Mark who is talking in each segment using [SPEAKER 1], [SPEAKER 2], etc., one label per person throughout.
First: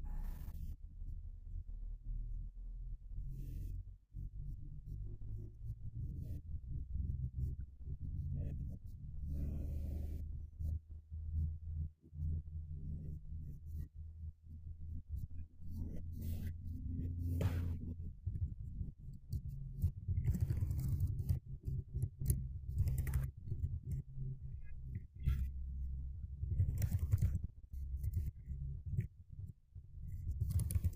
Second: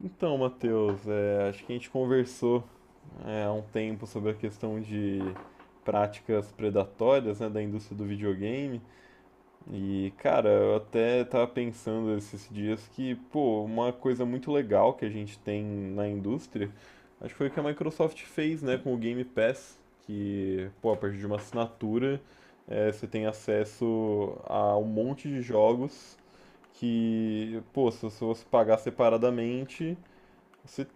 [SPEAKER 1] Então, Matheus, acho que a gente conversou há um tempo sobre a questão de práticas predatórias, né, da indústria do videogame. E, cara, eu até tava pensando esses dias que, pô, uma coisa muito legal que a gente tem na indústria, acho que foi o que a Microsoft fez, né, com o Game Pass, que, pô, a partir de uma assinatura, você tem acesso a um monte de jogos que, pô, se você pagar separadamente, você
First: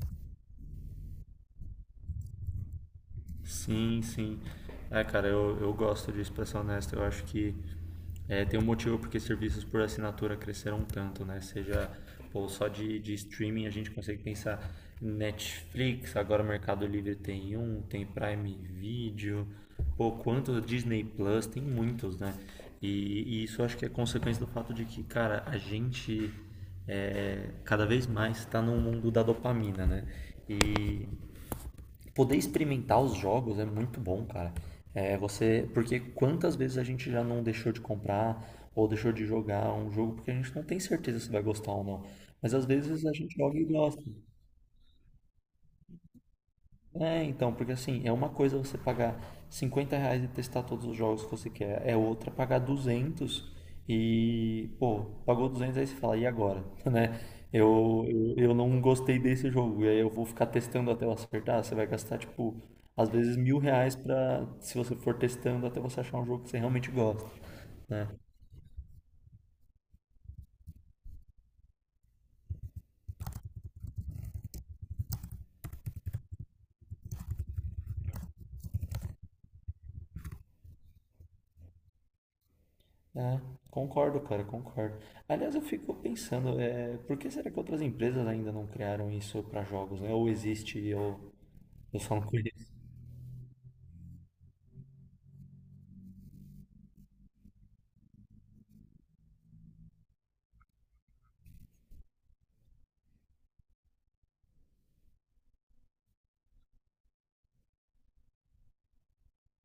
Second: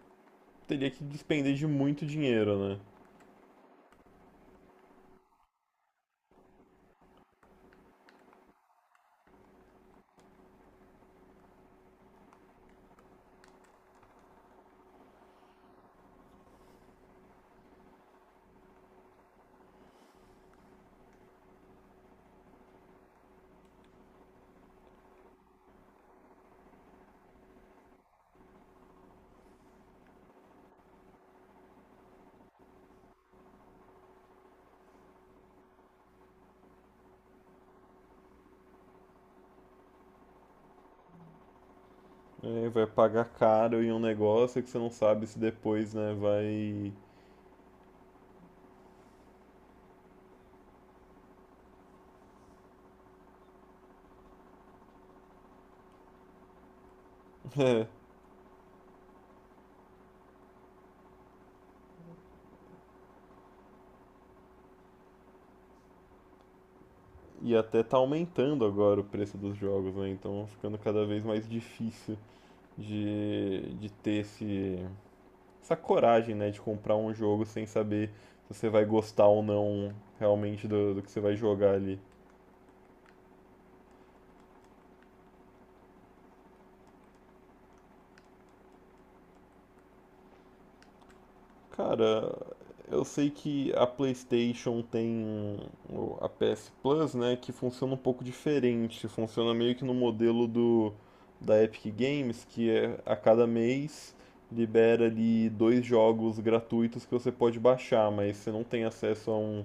[SPEAKER 1] teria que despender de muito dinheiro, né?
[SPEAKER 2] Sim, sim. É, cara, eu gosto disso, pra ser honesto. Eu acho que tem um motivo porque serviços por assinatura cresceram tanto, né? Seja, pô, só de streaming a gente consegue pensar Netflix, agora o Mercado Livre tem Prime Video, pô, quantos Disney Plus, tem muitos, né? E isso eu acho que é consequência do fato de que, cara, a gente cada vez mais está no mundo da dopamina, né? E poder experimentar os jogos é muito bom, cara. É, porque quantas vezes a gente já não deixou de comprar ou deixou de jogar um jogo porque a gente não tem certeza se vai gostar ou não. Mas às
[SPEAKER 1] É, vai
[SPEAKER 2] vezes a
[SPEAKER 1] pagar
[SPEAKER 2] gente joga e
[SPEAKER 1] caro em um
[SPEAKER 2] gosta.
[SPEAKER 1] negócio que você não sabe se depois, né, vai.
[SPEAKER 2] É, então, porque assim, é uma coisa você pagar R$ 50 e testar todos os jogos que você quer, é outra pagar 200 e, pô, pagou 200 aí você fala, e agora? Né? Eu não gostei desse jogo, e aí eu vou ficar testando até eu acertar, você vai gastar, tipo, às vezes R$ 1.000 pra, se você for testando até você achar um jogo que você realmente gosta,
[SPEAKER 1] E até tá
[SPEAKER 2] né?
[SPEAKER 1] aumentando agora o preço dos jogos, né? Então ficando cada vez mais difícil de ter essa coragem, né, de comprar um jogo sem saber se você vai gostar ou não realmente do que você vai jogar ali.
[SPEAKER 2] É, Concordo, cara, concordo. Aliás, eu fico pensando, por que será que outras empresas ainda não criaram isso para jogos, né? Ou existe, ou eu só não
[SPEAKER 1] Cara,
[SPEAKER 2] conheço.
[SPEAKER 1] eu sei que a PlayStation tem a PS Plus, né, que funciona um pouco diferente. Funciona meio que no modelo do da Epic Games, que é a cada mês libera ali dois jogos gratuitos que você pode baixar, mas você não tem acesso a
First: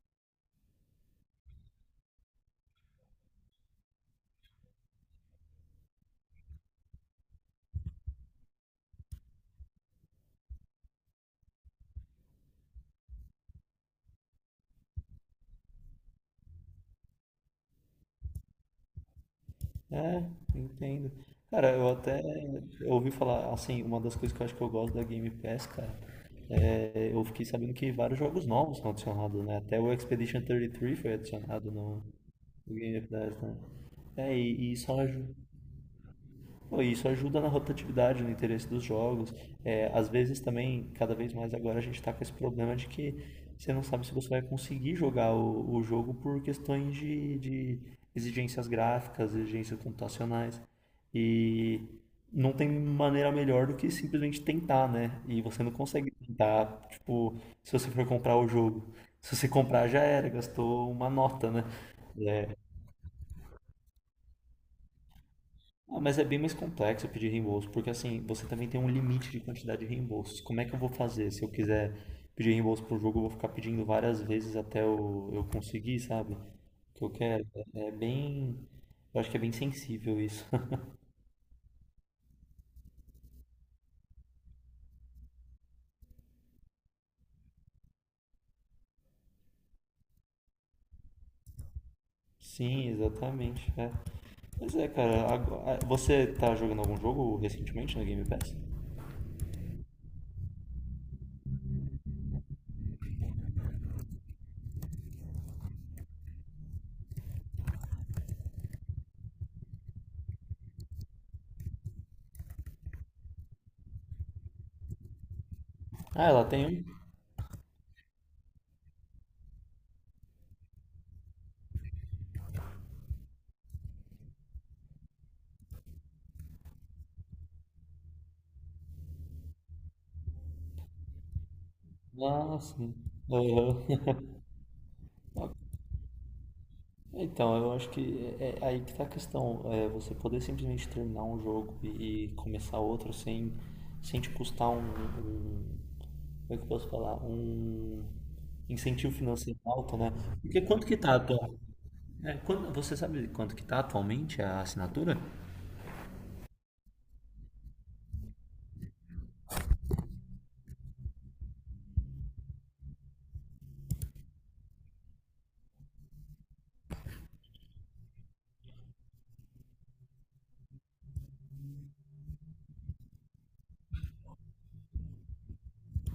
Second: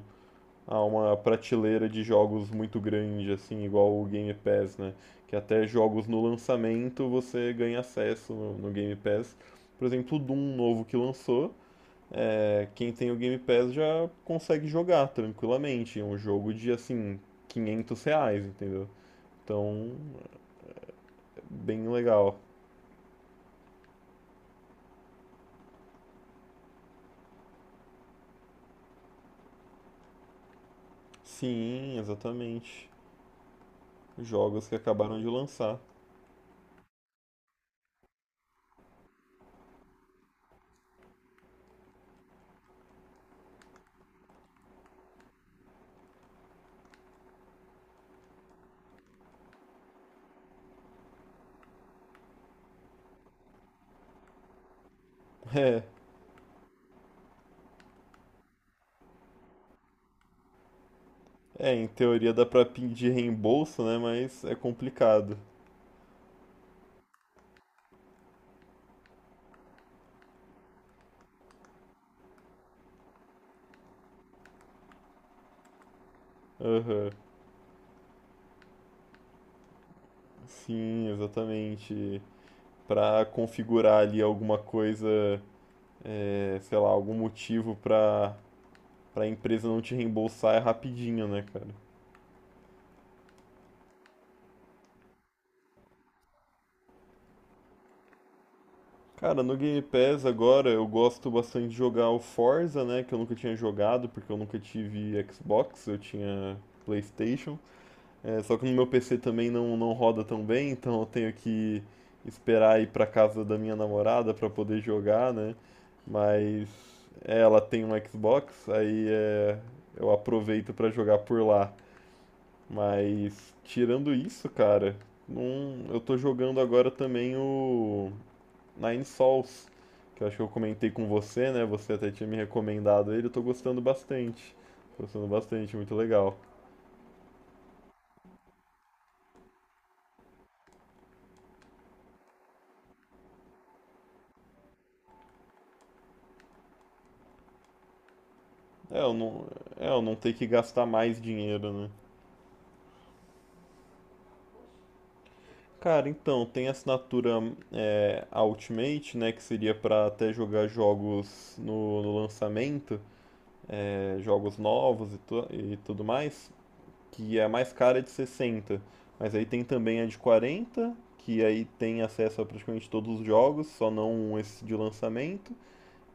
[SPEAKER 1] a uma prateleira de jogos muito grande assim, igual o Game Pass, né? Que até jogos no lançamento você ganha acesso no Game Pass. Por exemplo, o Doom novo que lançou. É, quem tem o Game Pass já consegue jogar tranquilamente. É um jogo de assim, R$ 500, entendeu? Então,
[SPEAKER 2] É, entendo.
[SPEAKER 1] é
[SPEAKER 2] Cara,
[SPEAKER 1] bem
[SPEAKER 2] eu até
[SPEAKER 1] legal.
[SPEAKER 2] ouvi falar, assim, uma das coisas que eu acho que eu gosto da Game Pass, cara, é, eu fiquei sabendo que vários jogos novos são adicionados, né? Até o Expedition 33 foi adicionado
[SPEAKER 1] Sim,
[SPEAKER 2] no, no
[SPEAKER 1] exatamente.
[SPEAKER 2] Game Pass, né? É,
[SPEAKER 1] Jogos
[SPEAKER 2] e
[SPEAKER 1] que acabaram de lançar.
[SPEAKER 2] pô, isso ajuda na rotatividade, no interesse dos jogos. É, às vezes também, cada vez mais agora, a gente está com esse problema de que você não sabe se você vai conseguir jogar o jogo por questões de exigências gráficas, exigências computacionais. E não tem maneira melhor do que simplesmente tentar, né? E você não consegue tentar, tipo, se você for comprar o jogo. Se você comprar, já era, gastou uma nota, né?
[SPEAKER 1] É, é, em teoria dá pra pedir reembolso, né? Mas é complicado.
[SPEAKER 2] Ah, mas é bem mais complexo pedir reembolso, porque assim, você também tem um limite de quantidade de reembolsos. Como é que eu vou fazer? Se eu quiser pedir reembolso pro jogo, eu vou ficar pedindo várias vezes até eu conseguir, sabe? O que eu
[SPEAKER 1] Aham.
[SPEAKER 2] quero. É, é bem. Eu acho que é bem sensível isso.
[SPEAKER 1] Sim, exatamente. Pra configurar ali alguma coisa, sei lá, algum motivo pra empresa não te reembolsar é rapidinho, né, cara?
[SPEAKER 2] Sim, exatamente. É. Mas é, cara, você tá jogando algum jogo recentemente na Game Pass?
[SPEAKER 1] Cara, no Game Pass agora eu gosto bastante de jogar o Forza, né? Que eu nunca tinha jogado porque eu nunca tive Xbox, eu tinha PlayStation. É, só que no meu PC também não roda tão bem, então eu tenho que esperar ir pra casa da minha namorada pra poder jogar, né?
[SPEAKER 2] Ah, ela
[SPEAKER 1] Mas
[SPEAKER 2] tem
[SPEAKER 1] é, ela tem um Xbox, aí é, eu aproveito pra jogar por lá. Mas tirando isso, cara, não, eu tô jogando agora também o. Nine Sols, que eu acho que eu comentei com você, né? Você até
[SPEAKER 2] um?
[SPEAKER 1] tinha me
[SPEAKER 2] Ah, sim.
[SPEAKER 1] recomendado ele, eu tô gostando
[SPEAKER 2] Aham.
[SPEAKER 1] bastante. Tô gostando bastante, muito legal.
[SPEAKER 2] Então, eu acho que é aí que tá a questão. É você poder simplesmente terminar um jogo e começar outro sem te custar Como é que eu posso falar? Um
[SPEAKER 1] É,
[SPEAKER 2] incentivo
[SPEAKER 1] eu não,
[SPEAKER 2] financeiro
[SPEAKER 1] é,
[SPEAKER 2] alto,
[SPEAKER 1] eu
[SPEAKER 2] né?
[SPEAKER 1] não ter que
[SPEAKER 2] Porque
[SPEAKER 1] gastar
[SPEAKER 2] quanto que tá
[SPEAKER 1] mais
[SPEAKER 2] atual?
[SPEAKER 1] dinheiro, né?
[SPEAKER 2] Você sabe quanto que tá atualmente a assinatura?
[SPEAKER 1] Cara, então, tem a assinatura Ultimate, né, que seria pra até jogar jogos no lançamento, é, jogos novos e, e tudo mais, que é a mais cara é de 60. Mas aí tem também a de 40, que aí tem acesso a praticamente todos os jogos, só não esse de lançamento.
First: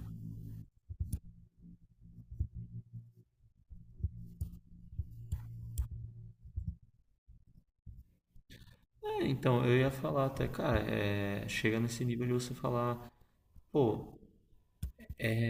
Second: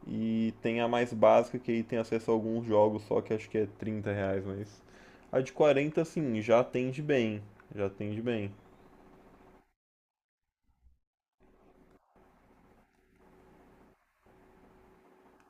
[SPEAKER 1] E tem a mais básica, que aí tem acesso a alguns jogos só, que acho que é R$ 30, mas. A de 40 assim, já atende bem. Já atende bem.
[SPEAKER 2] É, então, eu ia falar até, cara, chega nesse nível de você falar, pô,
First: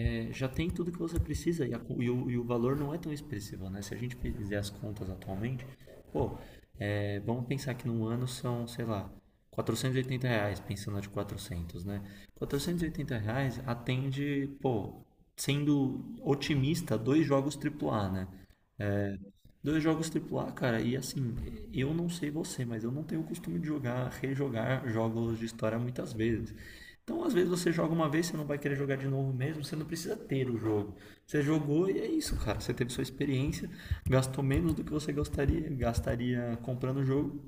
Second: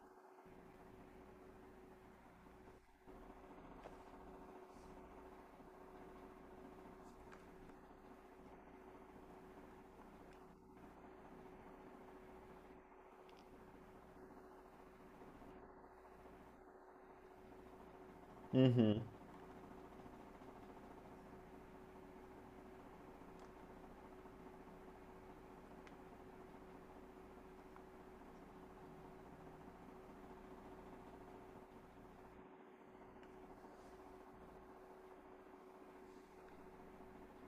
[SPEAKER 2] já tem tudo que você precisa e, e o valor não é tão expressivo, né? Se a gente fizer as contas atualmente, pô, vamos pensar que no ano são, sei lá, R$ 480, pensando de 400, né? R$ 480 atende, pô, sendo otimista, dois jogos triplo A, né?
[SPEAKER 1] Uhum.
[SPEAKER 2] Dois jogos AAA, cara, e assim, eu não sei você, mas eu não tenho o costume de jogar, rejogar jogos de história muitas vezes. Então, às vezes você joga uma vez, você não vai querer jogar de novo mesmo, você não precisa ter o jogo. Você jogou e é isso, cara. Você teve sua experiência, gastou menos do que você gostaria, gastaria comprando o jogo,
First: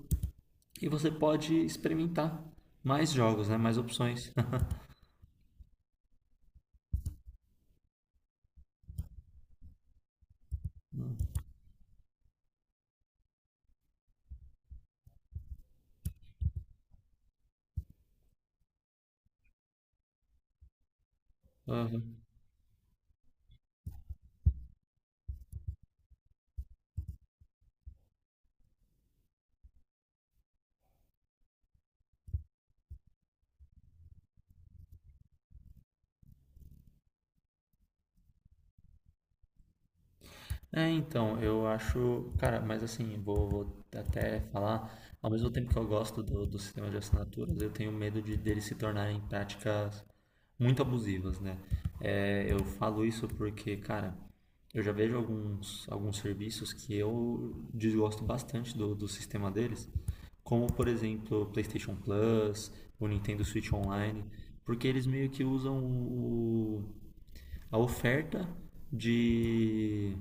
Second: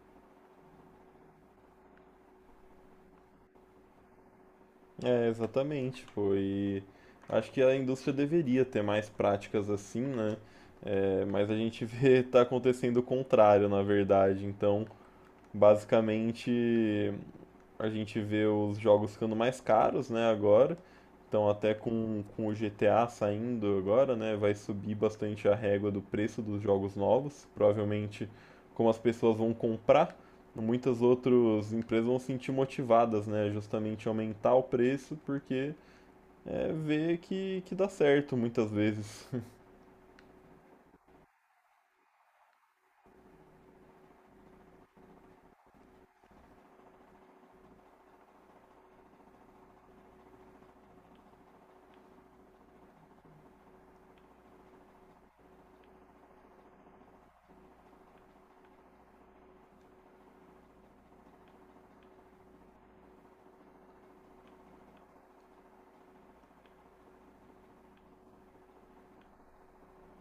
[SPEAKER 2] e você pode experimentar mais jogos, né? Mais opções.
[SPEAKER 1] É, exatamente, pô. E acho que a indústria deveria ter mais práticas assim, né? É, mas a gente vê tá acontecendo o contrário, na verdade. Então, basicamente, a gente vê os jogos ficando mais caros, né, agora. Então, até com o GTA saindo agora, né, vai subir bastante a régua do preço dos jogos novos. Provavelmente, como as pessoas vão comprar, muitas outras empresas vão se sentir motivadas, né, justamente aumentar o preço, porque é, que dá certo muitas vezes.
[SPEAKER 2] É, então, eu acho, cara, mas assim, vou até falar, ao mesmo tempo que eu gosto do sistema de assinaturas, eu tenho medo de deles se tornarem práticas muito abusivas, né? É, eu falo isso porque, cara, eu já vejo alguns serviços que eu desgosto bastante do sistema deles, como, por exemplo, o PlayStation Plus, o Nintendo Switch Online, porque eles meio que usam o a oferta de,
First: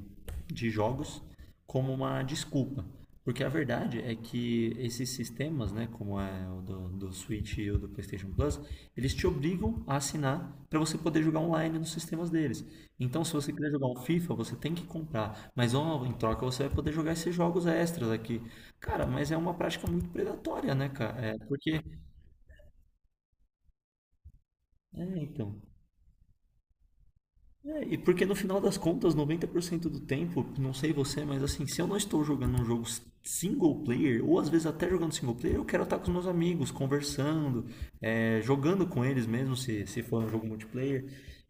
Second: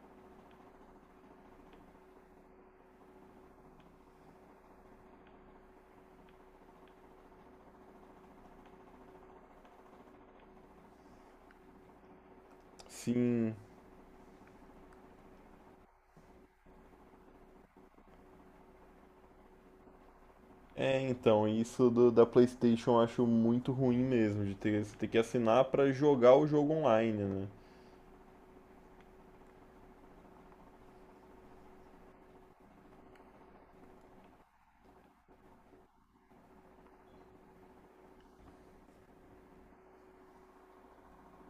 [SPEAKER 2] de jogos como uma desculpa. Porque a verdade é que esses sistemas, né, como é o do Switch e o do PlayStation Plus, eles te obrigam a assinar para você poder jogar online nos sistemas deles. Então, se você
[SPEAKER 1] Sim.
[SPEAKER 2] quiser jogar um FIFA, você tem que comprar. Mas ó, em troca você vai poder jogar esses jogos extras aqui. Cara, mas é uma prática muito predatória, né,
[SPEAKER 1] É,
[SPEAKER 2] cara? É,
[SPEAKER 1] então,
[SPEAKER 2] porque.
[SPEAKER 1] isso da PlayStation eu acho muito ruim mesmo, de ter, você
[SPEAKER 2] É,
[SPEAKER 1] ter que
[SPEAKER 2] então.
[SPEAKER 1] assinar para jogar o jogo online, né?
[SPEAKER 2] É, e porque no final das contas, 90% do tempo, não sei você, mas assim, se eu não estou jogando um jogo single player, ou às vezes até jogando single player, eu quero estar com os meus amigos, conversando, é, jogando com eles mesmo, se for um jogo multiplayer,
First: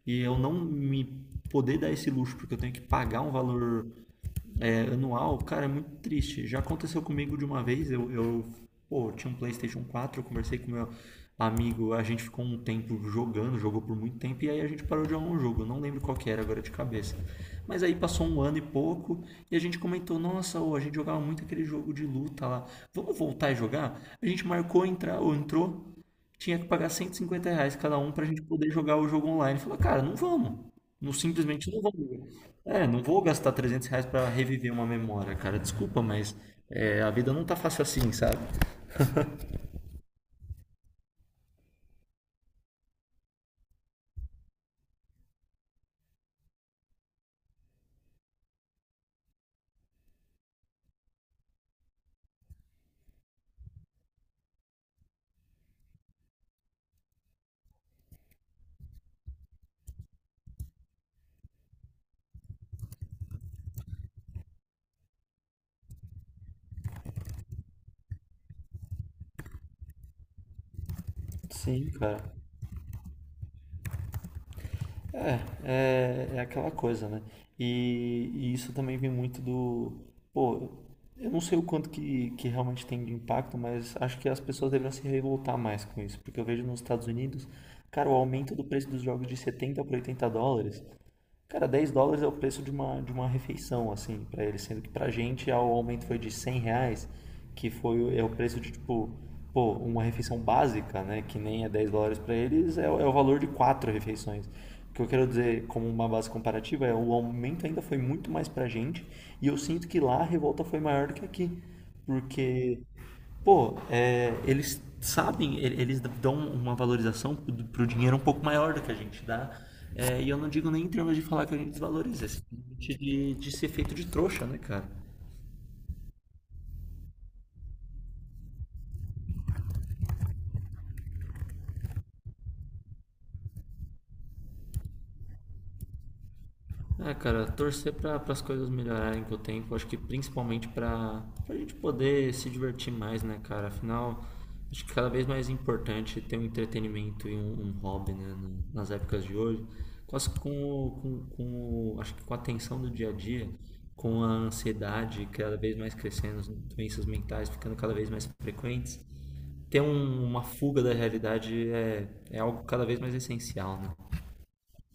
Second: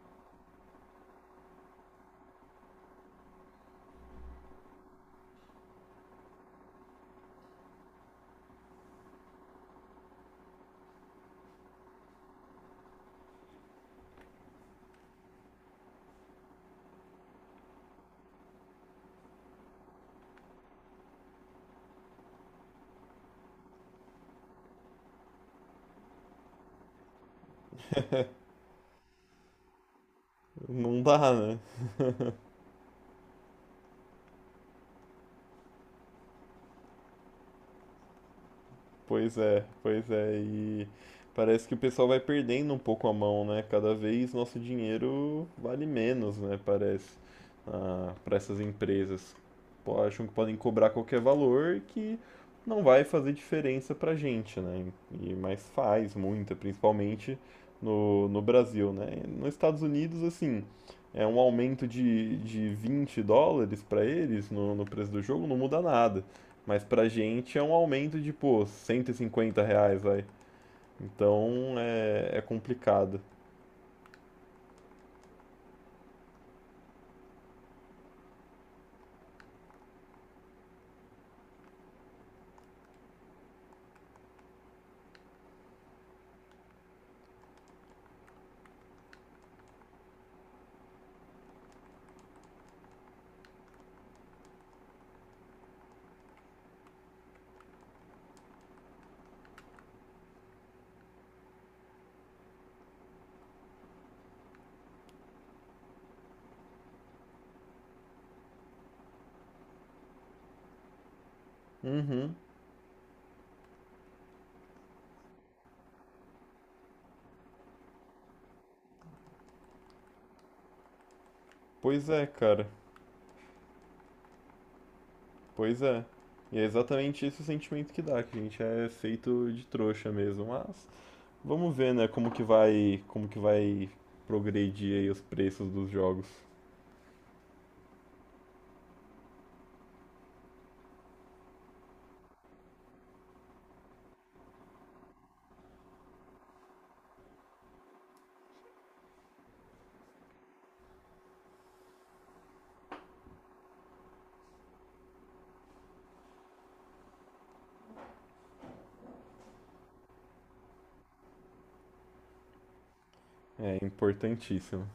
[SPEAKER 2] e eu não me poder dar esse luxo, porque eu tenho que pagar um valor anual, cara, é muito triste. Já aconteceu comigo de uma vez, eu tinha um PlayStation 4, eu conversei com meu amigo, a gente ficou um tempo jogando, jogou por muito tempo, e aí a gente parou de jogar um jogo, eu não lembro qual que era agora de cabeça. Mas aí passou um ano e pouco, e a gente comentou, nossa, ô, a gente jogava muito aquele jogo de luta lá, vamos voltar a jogar? A gente marcou, ou entrou, tinha que pagar R$ 150 cada um pra gente poder jogar o jogo online. Falei, cara, não vamos.
[SPEAKER 1] Não
[SPEAKER 2] Não,
[SPEAKER 1] dá, né?
[SPEAKER 2] simplesmente não vamos. É, não vou gastar R$ 300 pra reviver uma memória, cara. Desculpa, mas é, a vida não tá fácil assim, sabe?
[SPEAKER 1] Pois é, pois é. E parece que o pessoal vai perdendo um pouco a mão, né? Cada vez nosso dinheiro vale menos, né? Parece, ah, para essas empresas. Pô, acham que podem cobrar qualquer valor que não vai fazer diferença pra gente, né? E, mas faz muita, principalmente no Brasil, né? Nos Estados Unidos, assim, é um aumento de US$ 20 para eles no preço do jogo, não muda nada. Mas pra gente é um aumento de, pô, R$ 150, vai. Então
[SPEAKER 2] Sim, cara.
[SPEAKER 1] é, é complicado.
[SPEAKER 2] É, é, aquela coisa, né? E isso também vem muito do. Pô, eu não sei o quanto que realmente tem de impacto, mas acho que as pessoas deveriam se revoltar mais com isso. Porque eu vejo nos Estados Unidos, cara, o aumento do preço dos jogos de 70 para US$ 80. Cara, US$ 10 é o preço de uma refeição, assim, pra eles. Sendo que pra gente ah, o aumento foi de R$ 100, que foi, é o preço de, tipo, pô, uma refeição básica, né? Que nem é US$ 10 pra eles, é o valor de quatro refeições. O que eu quero dizer, como uma base comparativa, é o aumento ainda foi muito mais pra gente e eu sinto que lá a revolta foi maior do que aqui.
[SPEAKER 1] Uhum.
[SPEAKER 2] Porque pô, eles sabem, eles dão uma valorização pro dinheiro um pouco maior do que a gente dá. É, e eu não digo nem em termos de falar que a gente
[SPEAKER 1] Pois é,
[SPEAKER 2] desvaloriza, é
[SPEAKER 1] cara.
[SPEAKER 2] simplesmente de ser feito de trouxa, né, cara?
[SPEAKER 1] Pois é. E é exatamente esse o sentimento que dá, que a gente é feito de trouxa mesmo. Mas vamos ver, né, como que vai progredir aí os preços dos jogos.
[SPEAKER 2] É, cara, torcer para as coisas melhorarem com o tempo, acho que principalmente para a gente poder se divertir mais, né, cara? Afinal, acho que cada vez mais importante ter um entretenimento e um hobby, né, nas épocas de hoje. Quase com, o- com, com, o- Acho que com a tensão do dia a dia, com a ansiedade cada vez mais crescendo, as doenças mentais ficando cada vez mais frequentes, ter uma fuga da realidade é algo cada vez mais
[SPEAKER 1] É
[SPEAKER 2] essencial, né?
[SPEAKER 1] importantíssimo.